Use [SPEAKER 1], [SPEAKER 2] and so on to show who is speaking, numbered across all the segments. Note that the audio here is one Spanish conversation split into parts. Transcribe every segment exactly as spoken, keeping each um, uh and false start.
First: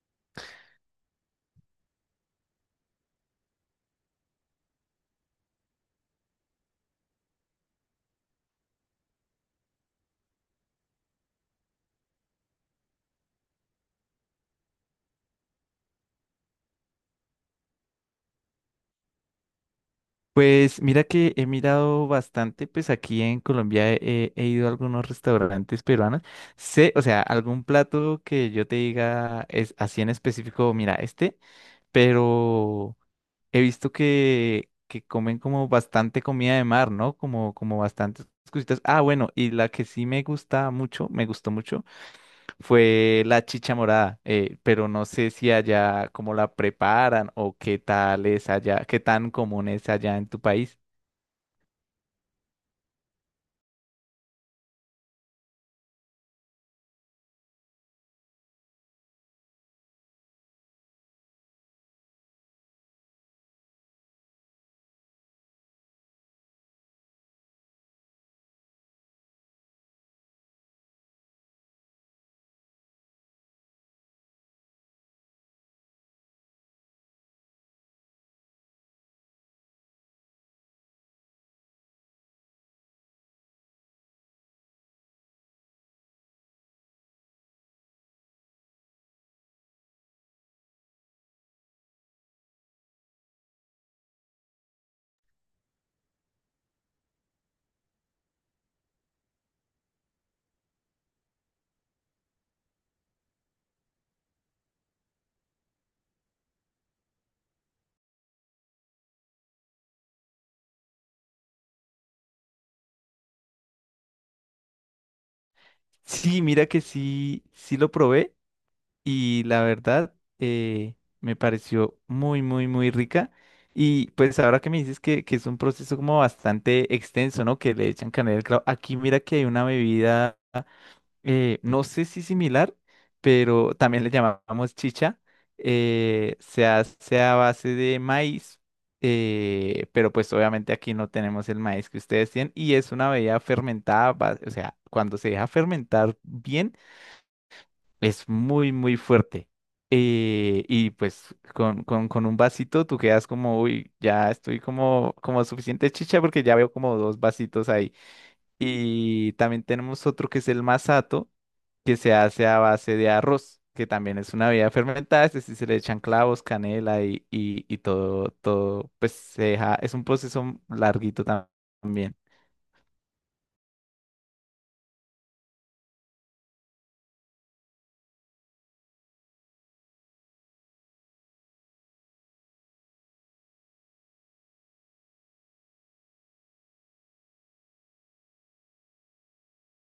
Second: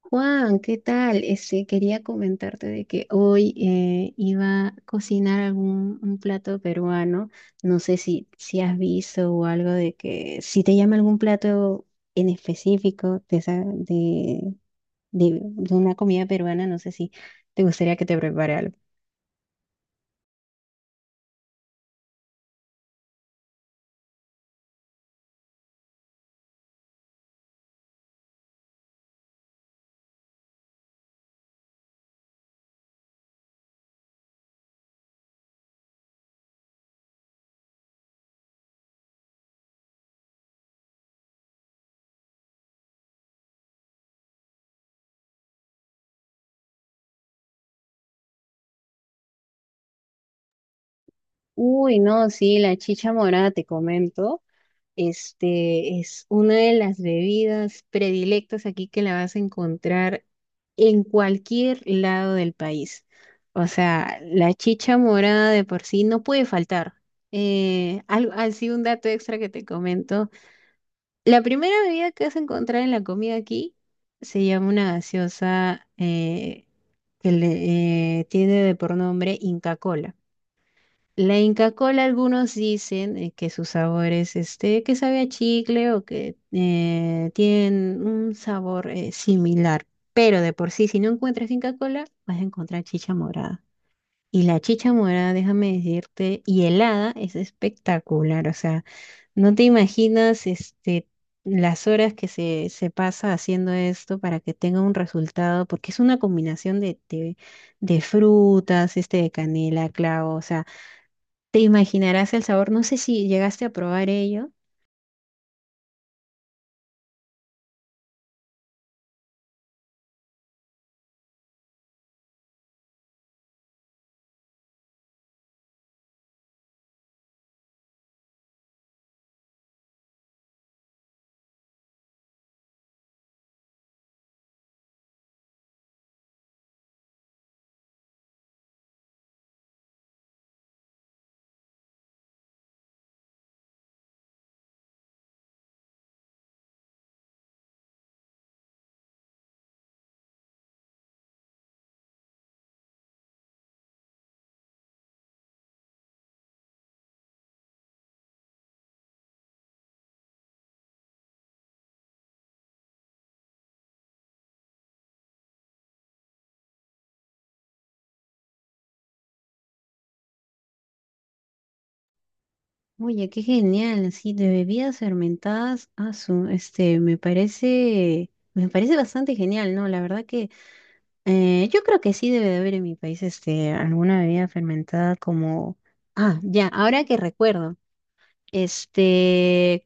[SPEAKER 1] Juan, ¿qué tal? Este, quería comentarte de que hoy eh, iba a cocinar algún un plato peruano. No sé si, si has visto o algo de que si te llama algún plato en específico de, esa- de, de, de una comida peruana, no sé si te gustaría que te prepare algo.
[SPEAKER 2] Pues mira que he mirado bastante, pues aquí en Colombia he, he ido a algunos restaurantes peruanos. Sé, o sea, algún plato que yo te diga es así en específico, mira, este, pero he visto que, que comen como bastante comida de mar, ¿no? Como, como bastantes cositas. Ah, bueno, y la que sí me gusta mucho, me gustó mucho, fue la chicha morada, eh, pero no sé si allá cómo la preparan o qué tal es allá, qué tan común es allá en tu país.
[SPEAKER 1] Uy, no, sí, la chicha morada, te comento. Este es una de las bebidas predilectas aquí que la vas a encontrar en cualquier lado del país. O sea, la chicha morada de por sí no puede faltar. Eh, al- así un dato extra que te comento: la primera bebida que vas a encontrar en la comida aquí se llama una gaseosa eh, que le, eh, tiene de por nombre Inca Kola. La Inca Kola, algunos dicen eh, que su sabor es este, que sabe a chicle o que eh, tienen un sabor eh, similar, pero de por sí, si no encuentras Inca Kola, vas a encontrar chicha morada. Y la chicha morada, déjame decirte, y helada es espectacular. O sea, no te imaginas este, las horas que se, se pasa haciendo esto para que tenga un resultado, porque es una combinación de, de, de frutas, este, de canela, clavo, o sea. Te imaginarás el sabor, no sé si llegaste a probar ello.
[SPEAKER 2] Sí, mira que sí, sí lo probé y la verdad eh, me pareció muy, muy, muy rica. Y pues ahora que me dices que, que es un proceso como bastante extenso, ¿no? Que le echan canela al clavo. Aquí mira que hay una bebida eh, no sé si similar, pero también le llamamos chicha. Eh, se hace a base de maíz, eh, pero pues obviamente aquí no tenemos el maíz que ustedes tienen y es una bebida fermentada, va- o sea, cuando se deja fermentar bien, es muy, muy fuerte. Eh, y pues con, con- con un vasito tú quedas como, uy, ya estoy como, como suficiente chicha porque ya veo como dos vasitos ahí. Y también tenemos otro que es el masato que se hace a base de arroz, que también es una bebida fermentada, es decir, se le echan clavos, canela y, y, y todo, todo, pues se deja, es un proceso larguito tam- también.
[SPEAKER 1] Oye, qué genial, sí, de bebidas fermentadas, ah, su, este, me parece, me parece bastante genial, ¿no? La verdad que eh, yo creo que sí debe de haber en mi país, este, alguna bebida fermentada como, ah, ya, ahora que recuerdo, este,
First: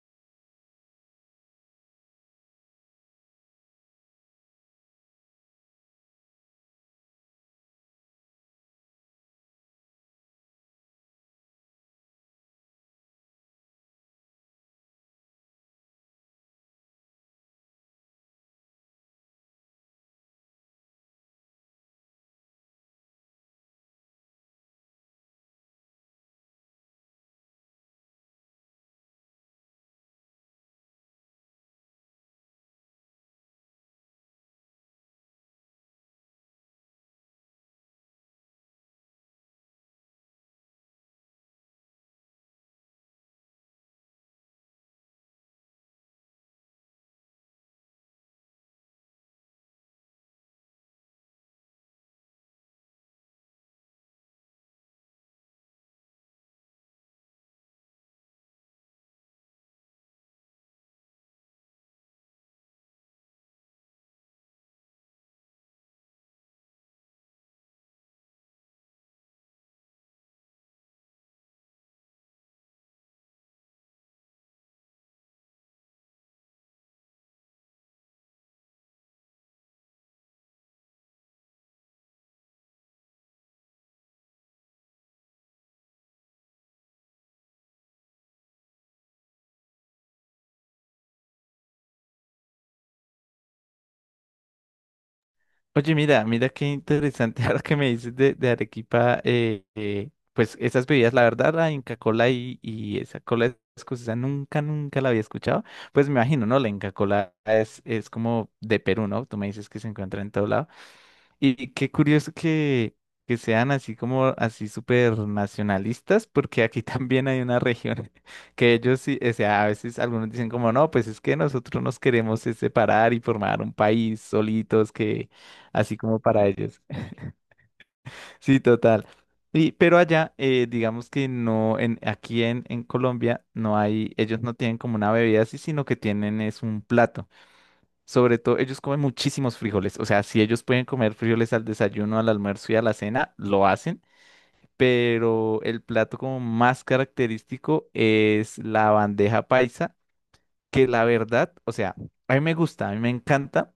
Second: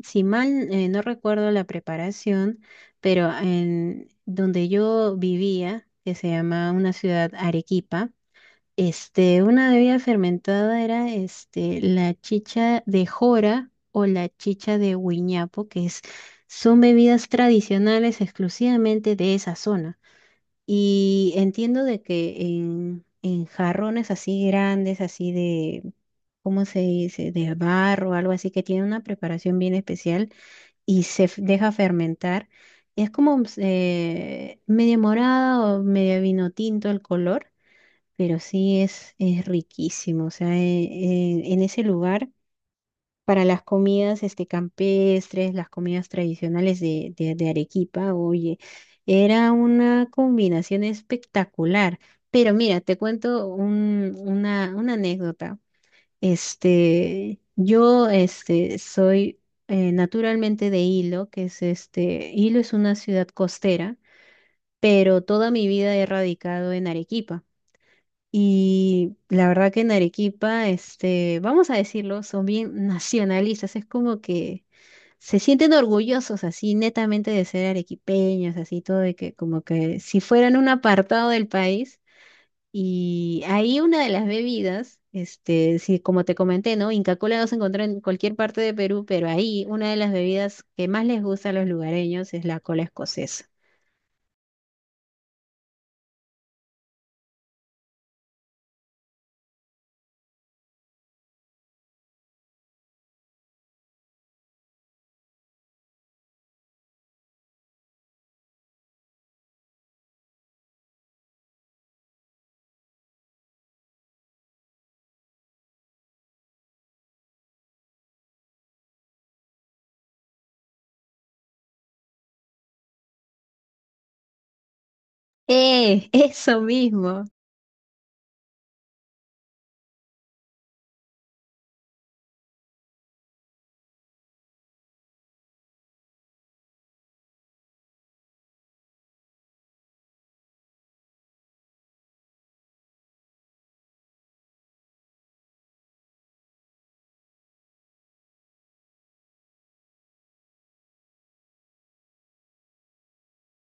[SPEAKER 1] si mal eh, no recuerdo la preparación, pero en donde yo vivía, que se llama una ciudad Arequipa, Este, una bebida fermentada era este, la chicha de jora o la chicha de huiñapo, que es, son bebidas tradicionales exclusivamente de esa zona. Y entiendo de que en, en jarrones así grandes, así de, ¿cómo se dice? De barro, algo así, que tiene una preparación bien especial y se f- deja fermentar. Es como eh, media morada o media vino tinto el color, pero sí es, es riquísimo. O sea, eh, eh, en ese lugar, para las comidas este, campestres, las comidas tradicionales de, de, de Arequipa, oye, era una combinación espectacular. Pero mira, te cuento un- una, una anécdota. Este, yo este, soy eh, naturalmente de Hilo, que es este, Hilo es una ciudad costera, pero toda mi vida he radicado en Arequipa. Y la verdad que en Arequipa, este, vamos a decirlo, son bien nacionalistas, es como que se sienten orgullosos así netamente de ser arequipeños, así todo de que como que si fueran un apartado del país. Y ahí una de las bebidas, este, sí, como te comenté, ¿no? Inca Kola no se encuentra en cualquier parte de Perú, pero ahí una de las bebidas que más les gusta a los lugareños es la cola escocesa.
[SPEAKER 2] Oye, mira, mira qué interesante ahora que me dices de, de Arequipa, eh, eh, pues esas bebidas, la verdad, la Inca Kola y, y esa cola escocesa nunca, nunca la había escuchado. Pues me imagino, ¿no? La Inca Kola es, es como de Perú, ¿no? Tú me dices que se encuentra en todo lado. Y qué curioso que, que sean así como así súper nacionalistas, porque aquí también hay una región que ellos sí, o sea, a veces algunos dicen como, no, pues es que nosotros nos queremos es separar y formar un país solitos, que así
[SPEAKER 1] ¡Eh!
[SPEAKER 2] como para
[SPEAKER 1] Eso
[SPEAKER 2] ellos.
[SPEAKER 1] mismo.
[SPEAKER 2] Sí, total. Y, pero allá, eh, digamos que no, en, aquí en, en Colombia no hay, ellos no tienen como una bebida así, sino que tienen es un plato. Sobre todo, ellos comen muchísimos frijoles. O sea, si ellos pueden comer frijoles al desayuno, al almuerzo y a la cena, lo hacen. Pero el plato como más característico es la bandeja paisa, que la verdad, o sea, a mí me gusta, a mí me encanta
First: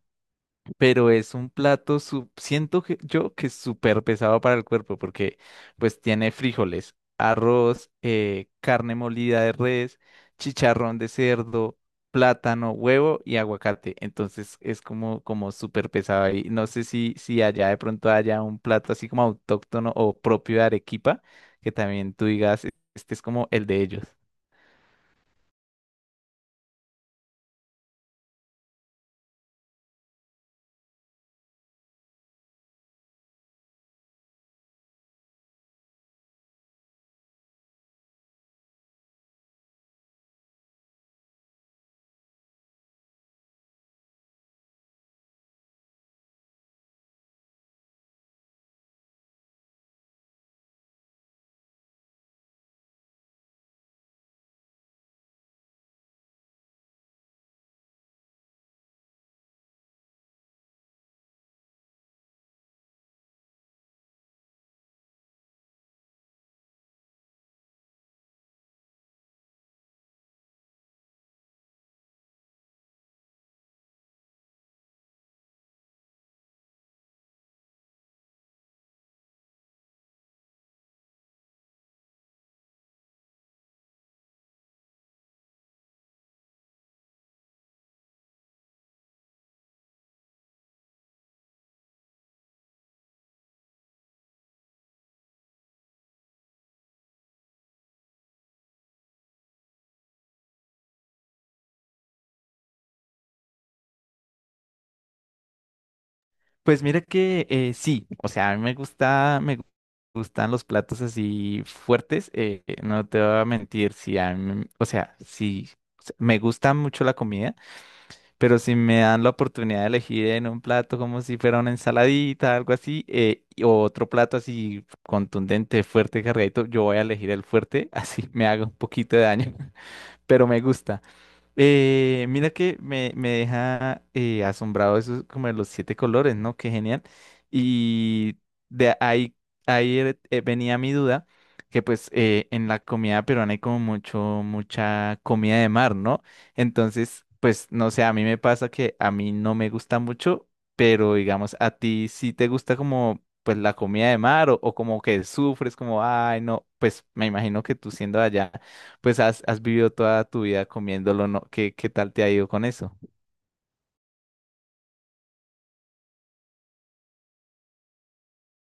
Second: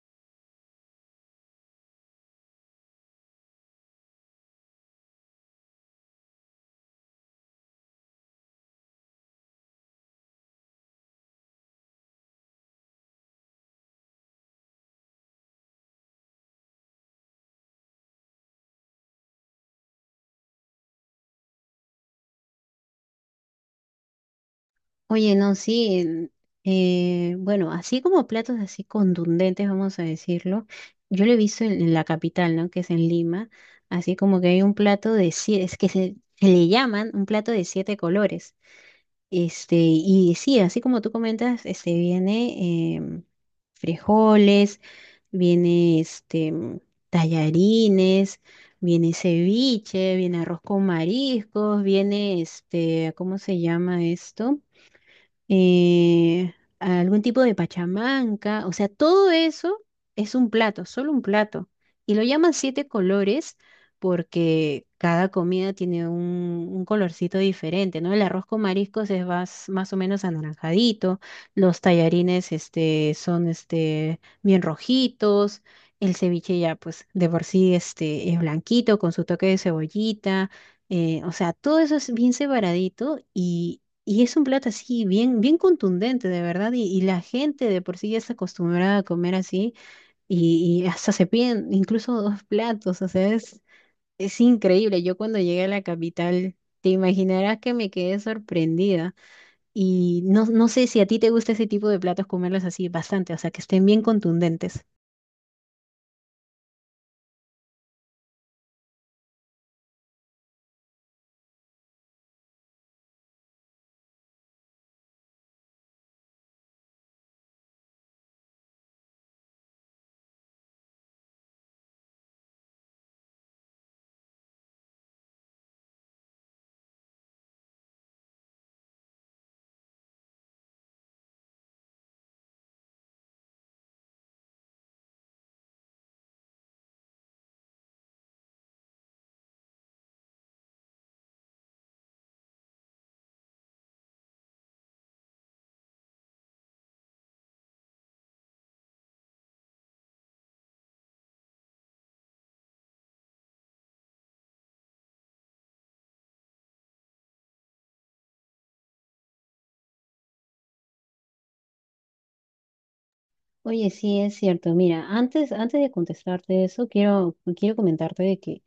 [SPEAKER 2] pero es un plato, su- siento que yo que es súper pesado para el cuerpo porque pues tiene frijoles, arroz, eh, carne molida de res, chicharrón de cerdo, plátano, huevo y aguacate. Entonces es como, como súper pesado y no sé si, si allá de pronto haya un plato así como autóctono o propio de Arequipa, que también tú digas, este es como el de ellos.
[SPEAKER 1] Oye, no, sí, en- eh, bueno, así como platos así contundentes, vamos a decirlo, yo lo he visto en, en la capital, ¿no? Que es en Lima, así como que hay un plato de siete, es que se, se le llaman un plato de siete colores. Este, y sí, así como tú comentas, este viene em, frijoles, viene este mm, tallarines, viene ceviche, viene arroz con mariscos, viene este, ¿cómo se llama esto? Eh, algún tipo de pachamanca, o sea, todo eso es un plato, solo un plato. Y lo llaman siete colores porque cada comida tiene un, un colorcito diferente, ¿no? El arroz con mariscos es más, más o menos anaranjadito, los tallarines este, son este, bien rojitos. El ceviche ya, pues, de por sí este, es blanquito con su toque de cebollita. Eh, o sea, todo eso es bien separadito y, y es un plato así, bien, bien contundente, de verdad. Y, y la gente de por sí ya está acostumbrada a comer así. Y, y hasta se piden incluso dos platos. O sea, es, es increíble. Yo cuando llegué a la capital, te imaginarás que me quedé sorprendida. Y no, no sé si a ti te gusta ese tipo de platos, comerlos así bastante. O sea, que estén bien contundentes.
[SPEAKER 2] Pues mira que eh, sí, o sea, a mí me gusta, me gustan los platos así fuertes, eh, no te voy a mentir, si a mí- o sea, si me gusta mucho la comida, pero si me dan la oportunidad de elegir en un plato como si fuera una ensaladita, algo así, eh, y- o otro plato así contundente, fuerte, cargadito, yo voy a elegir el fuerte, así me haga un poquito de daño, pero me gusta. Eh, mira que me, me deja eh, asombrado eso como de los siete colores, ¿no? Qué genial. Y de ahí, ahí er- eh, venía mi duda, que pues eh, en la comida peruana hay como mucho, mucha comida de mar, ¿no? Entonces, pues no sé, a mí me pasa que a mí no me gusta mucho, pero digamos, a ti sí te gusta como pues la comida de mar o, o como que sufres como, ay, no, pues me imagino que tú siendo de allá pues has, has vivido toda tu vida comiéndolo, ¿no? ¿Qué, qué tal te ha ido con eso?
[SPEAKER 1] Oye, sí, es cierto. Mira, antes, antes de contestarte eso, quiero, quiero comentarte de que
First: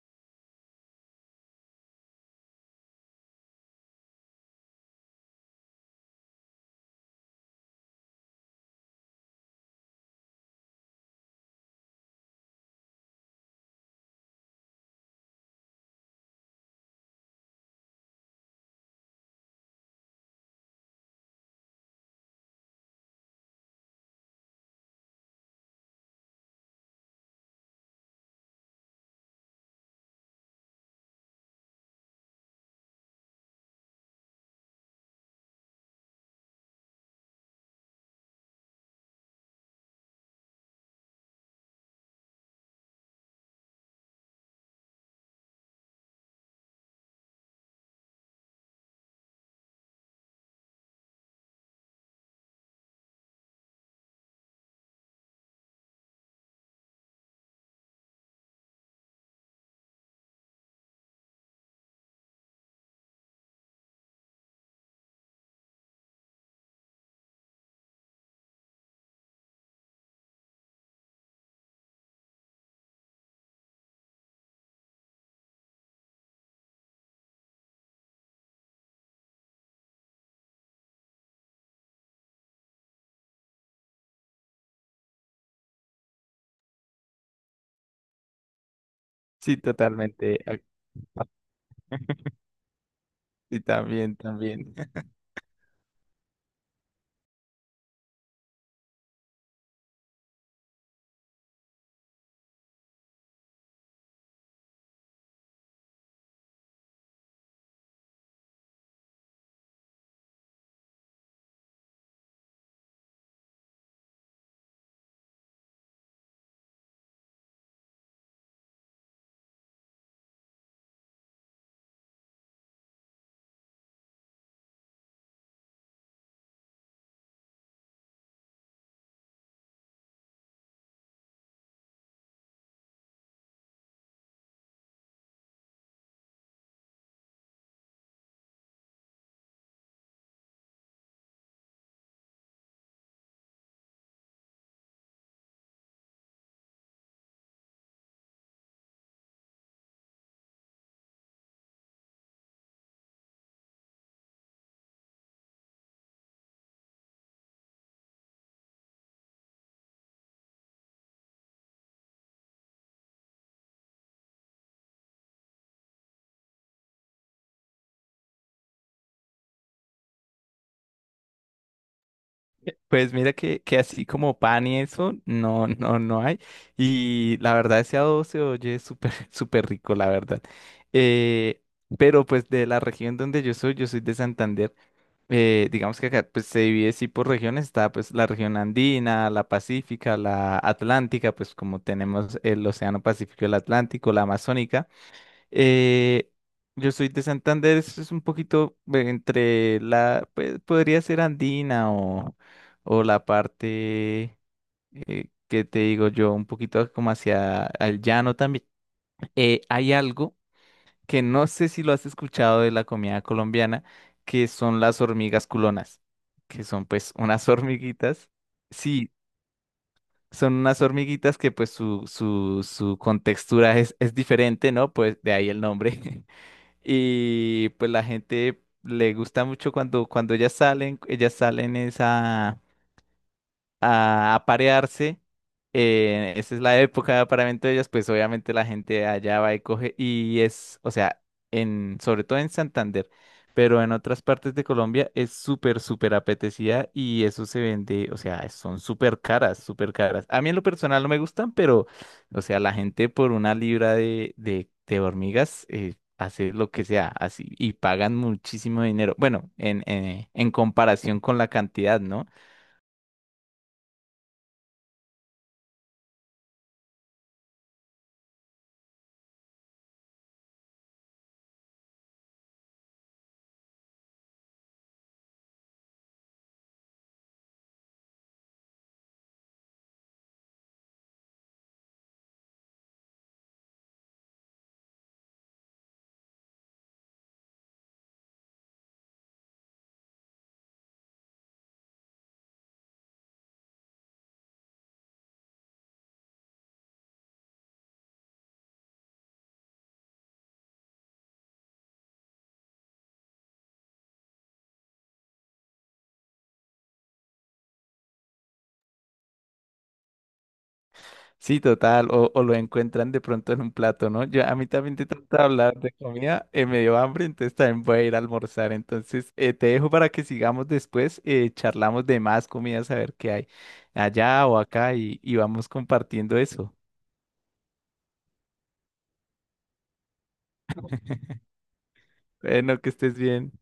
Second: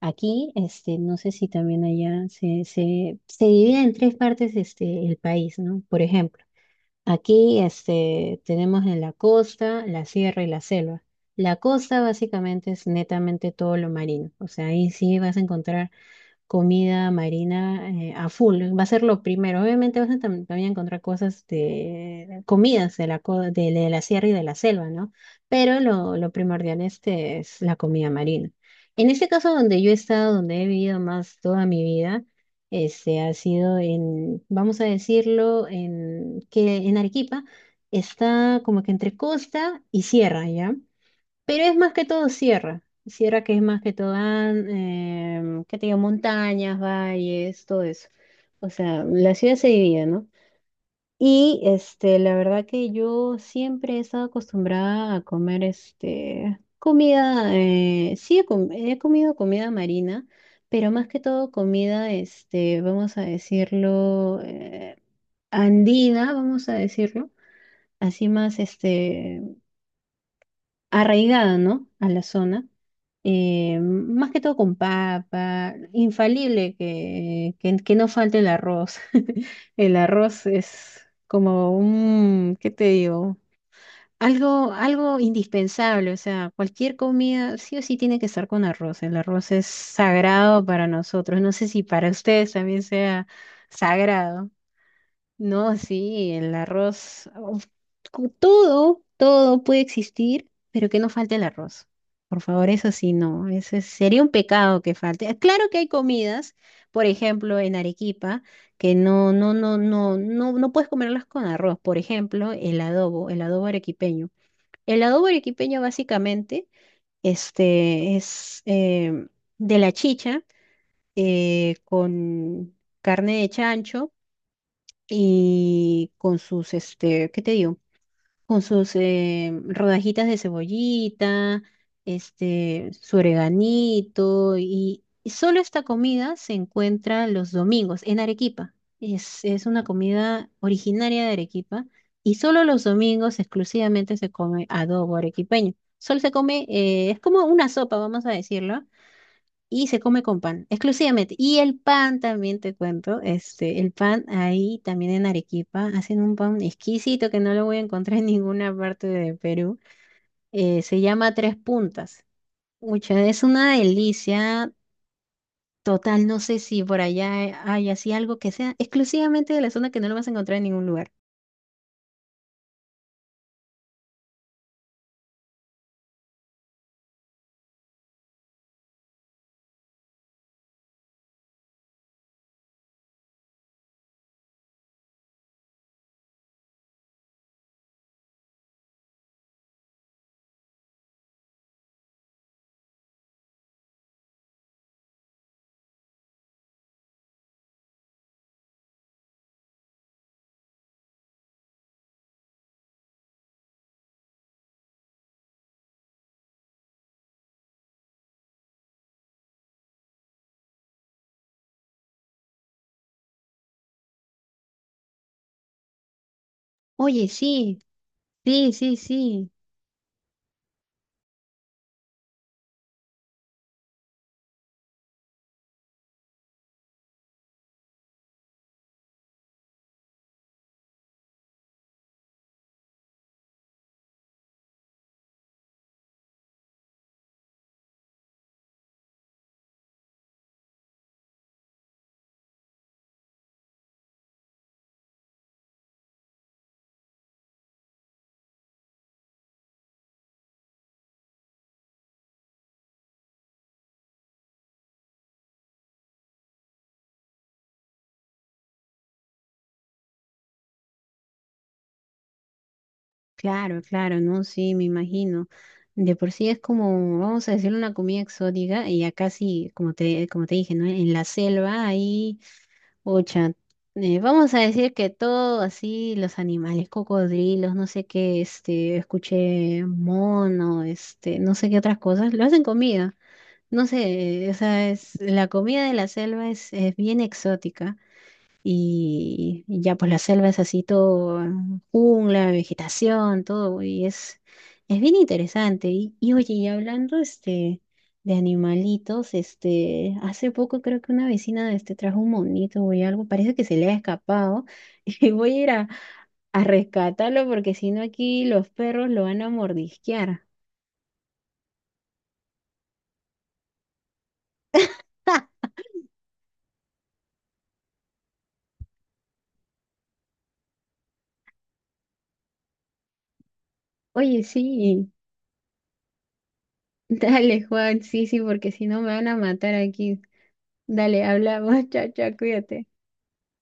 [SPEAKER 1] aquí, este, no sé si también allá se, se, se divide en tres partes este, el país, ¿no? Por ejemplo, aquí este, tenemos en la costa, la sierra y la selva. La costa básicamente es netamente todo lo marino, o sea, ahí sí vas a encontrar comida marina eh, a full. Va a ser lo primero. Obviamente vas a tam- también encontrar cosas de comidas de la, co- de, de la sierra y de la selva, ¿no? Pero lo, lo primordial este es la comida marina. En este caso, donde yo he estado, donde he vivido más toda mi vida, este ha sido en, vamos a decirlo, en, que en Arequipa está como que entre costa y sierra, ¿ya? Pero es más que todo sierra. Sierra que es más que todo, que ¿qué te digo? Montañas, valles, todo eso. O sea, la ciudad se divide, ¿no? Y este, la verdad que yo siempre he estado acostumbrada a comer este, comida, eh, sí he, com- he comido comida marina, pero más que todo comida, este, vamos a decirlo, eh, andina, vamos a decirlo. Así más, este, arraigada, ¿no? A la zona, eh, más que todo con papa, infalible que, que, que no falte el arroz. El arroz es como un, ¿qué te digo? Algo, algo indispensable, o sea, cualquier comida sí o sí tiene que estar con arroz. El arroz
[SPEAKER 2] Sí,
[SPEAKER 1] es
[SPEAKER 2] totalmente. Ac-
[SPEAKER 1] sagrado para nosotros. No sé si para ustedes también sea
[SPEAKER 2] sí también,
[SPEAKER 1] sagrado.
[SPEAKER 2] también.
[SPEAKER 1] No, sí, el arroz, uf, cu- todo, todo puede existir, pero que no falte el arroz. Por favor, eso sí, no, ese sería un pecado que falte. Ah, claro que hay comidas, por ejemplo, en Arequipa, que no, no, no, no, no, no puedes comerlas con arroz. Por ejemplo, el adobo, el adobo arequipeño. El adobo arequipeño básicamente, este, es em, de la chicha eh, con carne de chancho y con sus, este, ¿qué te digo? Con sus eh, rodajitas de cebollita, este, su oreganito, y, y solo esta comida se encuentra los domingos en Arequipa. Es, es una comida originaria de Arequipa y solo los domingos exclusivamente se come adobo arequipeño. Solo se come, eh, es como una sopa, vamos a decirlo, y se come con pan, exclusivamente. Y el pan también te cuento, este, el pan ahí también en Arequipa, hacen un pan exquisito que no lo voy a encontrar en ninguna parte de Perú. Eh, se llama Tres Puntas. Mucha, es una delicia total, no sé si por allá hay así algo que sea exclusivamente de la zona que no lo vas a encontrar en ningún lugar.
[SPEAKER 2] Pues mira que, que así como pan y eso, no, no, no hay. Y la verdad, ese adobo se oye súper, súper rico, la verdad. Eh, pero pues de la región donde yo soy, yo soy de Santander. Eh, digamos que acá pues se divide sí por regiones. Está pues la región andina, la pacífica, la atlántica, pues como tenemos el océano Pacífico, y el Atlántico, la amazónica. Eh, yo soy de Santander, es es un poquito eh, entre la, pues, podría ser andina o, o la parte eh, que te digo yo, un poquito como hacia el llano también. Eh, hay algo que no sé si lo has escuchado de la comida colombiana, que son las hormigas culonas, que son pues
[SPEAKER 1] Oye,
[SPEAKER 2] unas
[SPEAKER 1] sí,
[SPEAKER 2] hormiguitas.
[SPEAKER 1] sí, sí,
[SPEAKER 2] Sí,
[SPEAKER 1] sí.
[SPEAKER 2] son unas hormiguitas que pues su, su, su contextura es, es diferente, ¿no? Pues de ahí el nombre. Y pues la gente le gusta mucho cuando, cuando ellas salen, ellas salen esa a, a parearse. Eh, esa es la época de apareamiento de ellas, pues obviamente la gente allá va y coge y es, o sea, en, sobre todo en Santander, pero en otras partes de Colombia es súper, súper apetecida y eso se vende, o sea, son súper caras, súper caras. A mí en lo personal no me gustan, pero, o sea, la gente por una libra de, de, de hormigas eh, hace lo que sea, así, y pagan muchísimo dinero. Bueno, en, en en comparación con la cantidad, ¿no?
[SPEAKER 1] Claro, claro, no, sí, me imagino. De por sí es como, vamos a decir, una comida exótica y acá sí, como te, como te dije, ¿no? En la selva ahí, ocha, eh, vamos a decir que todo así, los animales, cocodrilos, no sé qué, este, escuché mono, este, no sé qué otras cosas, lo hacen comida. No sé, o sea, es, la comida de la selva es, es bien exótica. Y y ya pues la selva es así todo, jungla, vegetación, todo, y es, es bien interesante. Y, y oye, y hablando este, de animalitos, este, hace poco creo que una vecina este, trajo un monito o algo, parece que se le ha escapado, y voy a ir a, a rescatarlo porque si no aquí los perros lo van a mordisquear.
[SPEAKER 2] Sí, total, o, o lo encuentran de pronto en un plato, ¿no? Yo a mí también te trata de
[SPEAKER 1] ¡Ja!
[SPEAKER 2] hablar de comida, eh, me dio hambre, entonces también voy a ir a almorzar. Entonces, eh, te dejo para que sigamos después, eh, charlamos de más comidas, a ver qué hay
[SPEAKER 1] Oye,
[SPEAKER 2] allá o acá
[SPEAKER 1] sí,
[SPEAKER 2] y, y vamos compartiendo eso.
[SPEAKER 1] dale Juan, sí, sí, porque si no me van a matar aquí. Dale, hablamos, chao, chao,
[SPEAKER 2] Bueno,
[SPEAKER 1] cuídate.
[SPEAKER 2] que estés bien.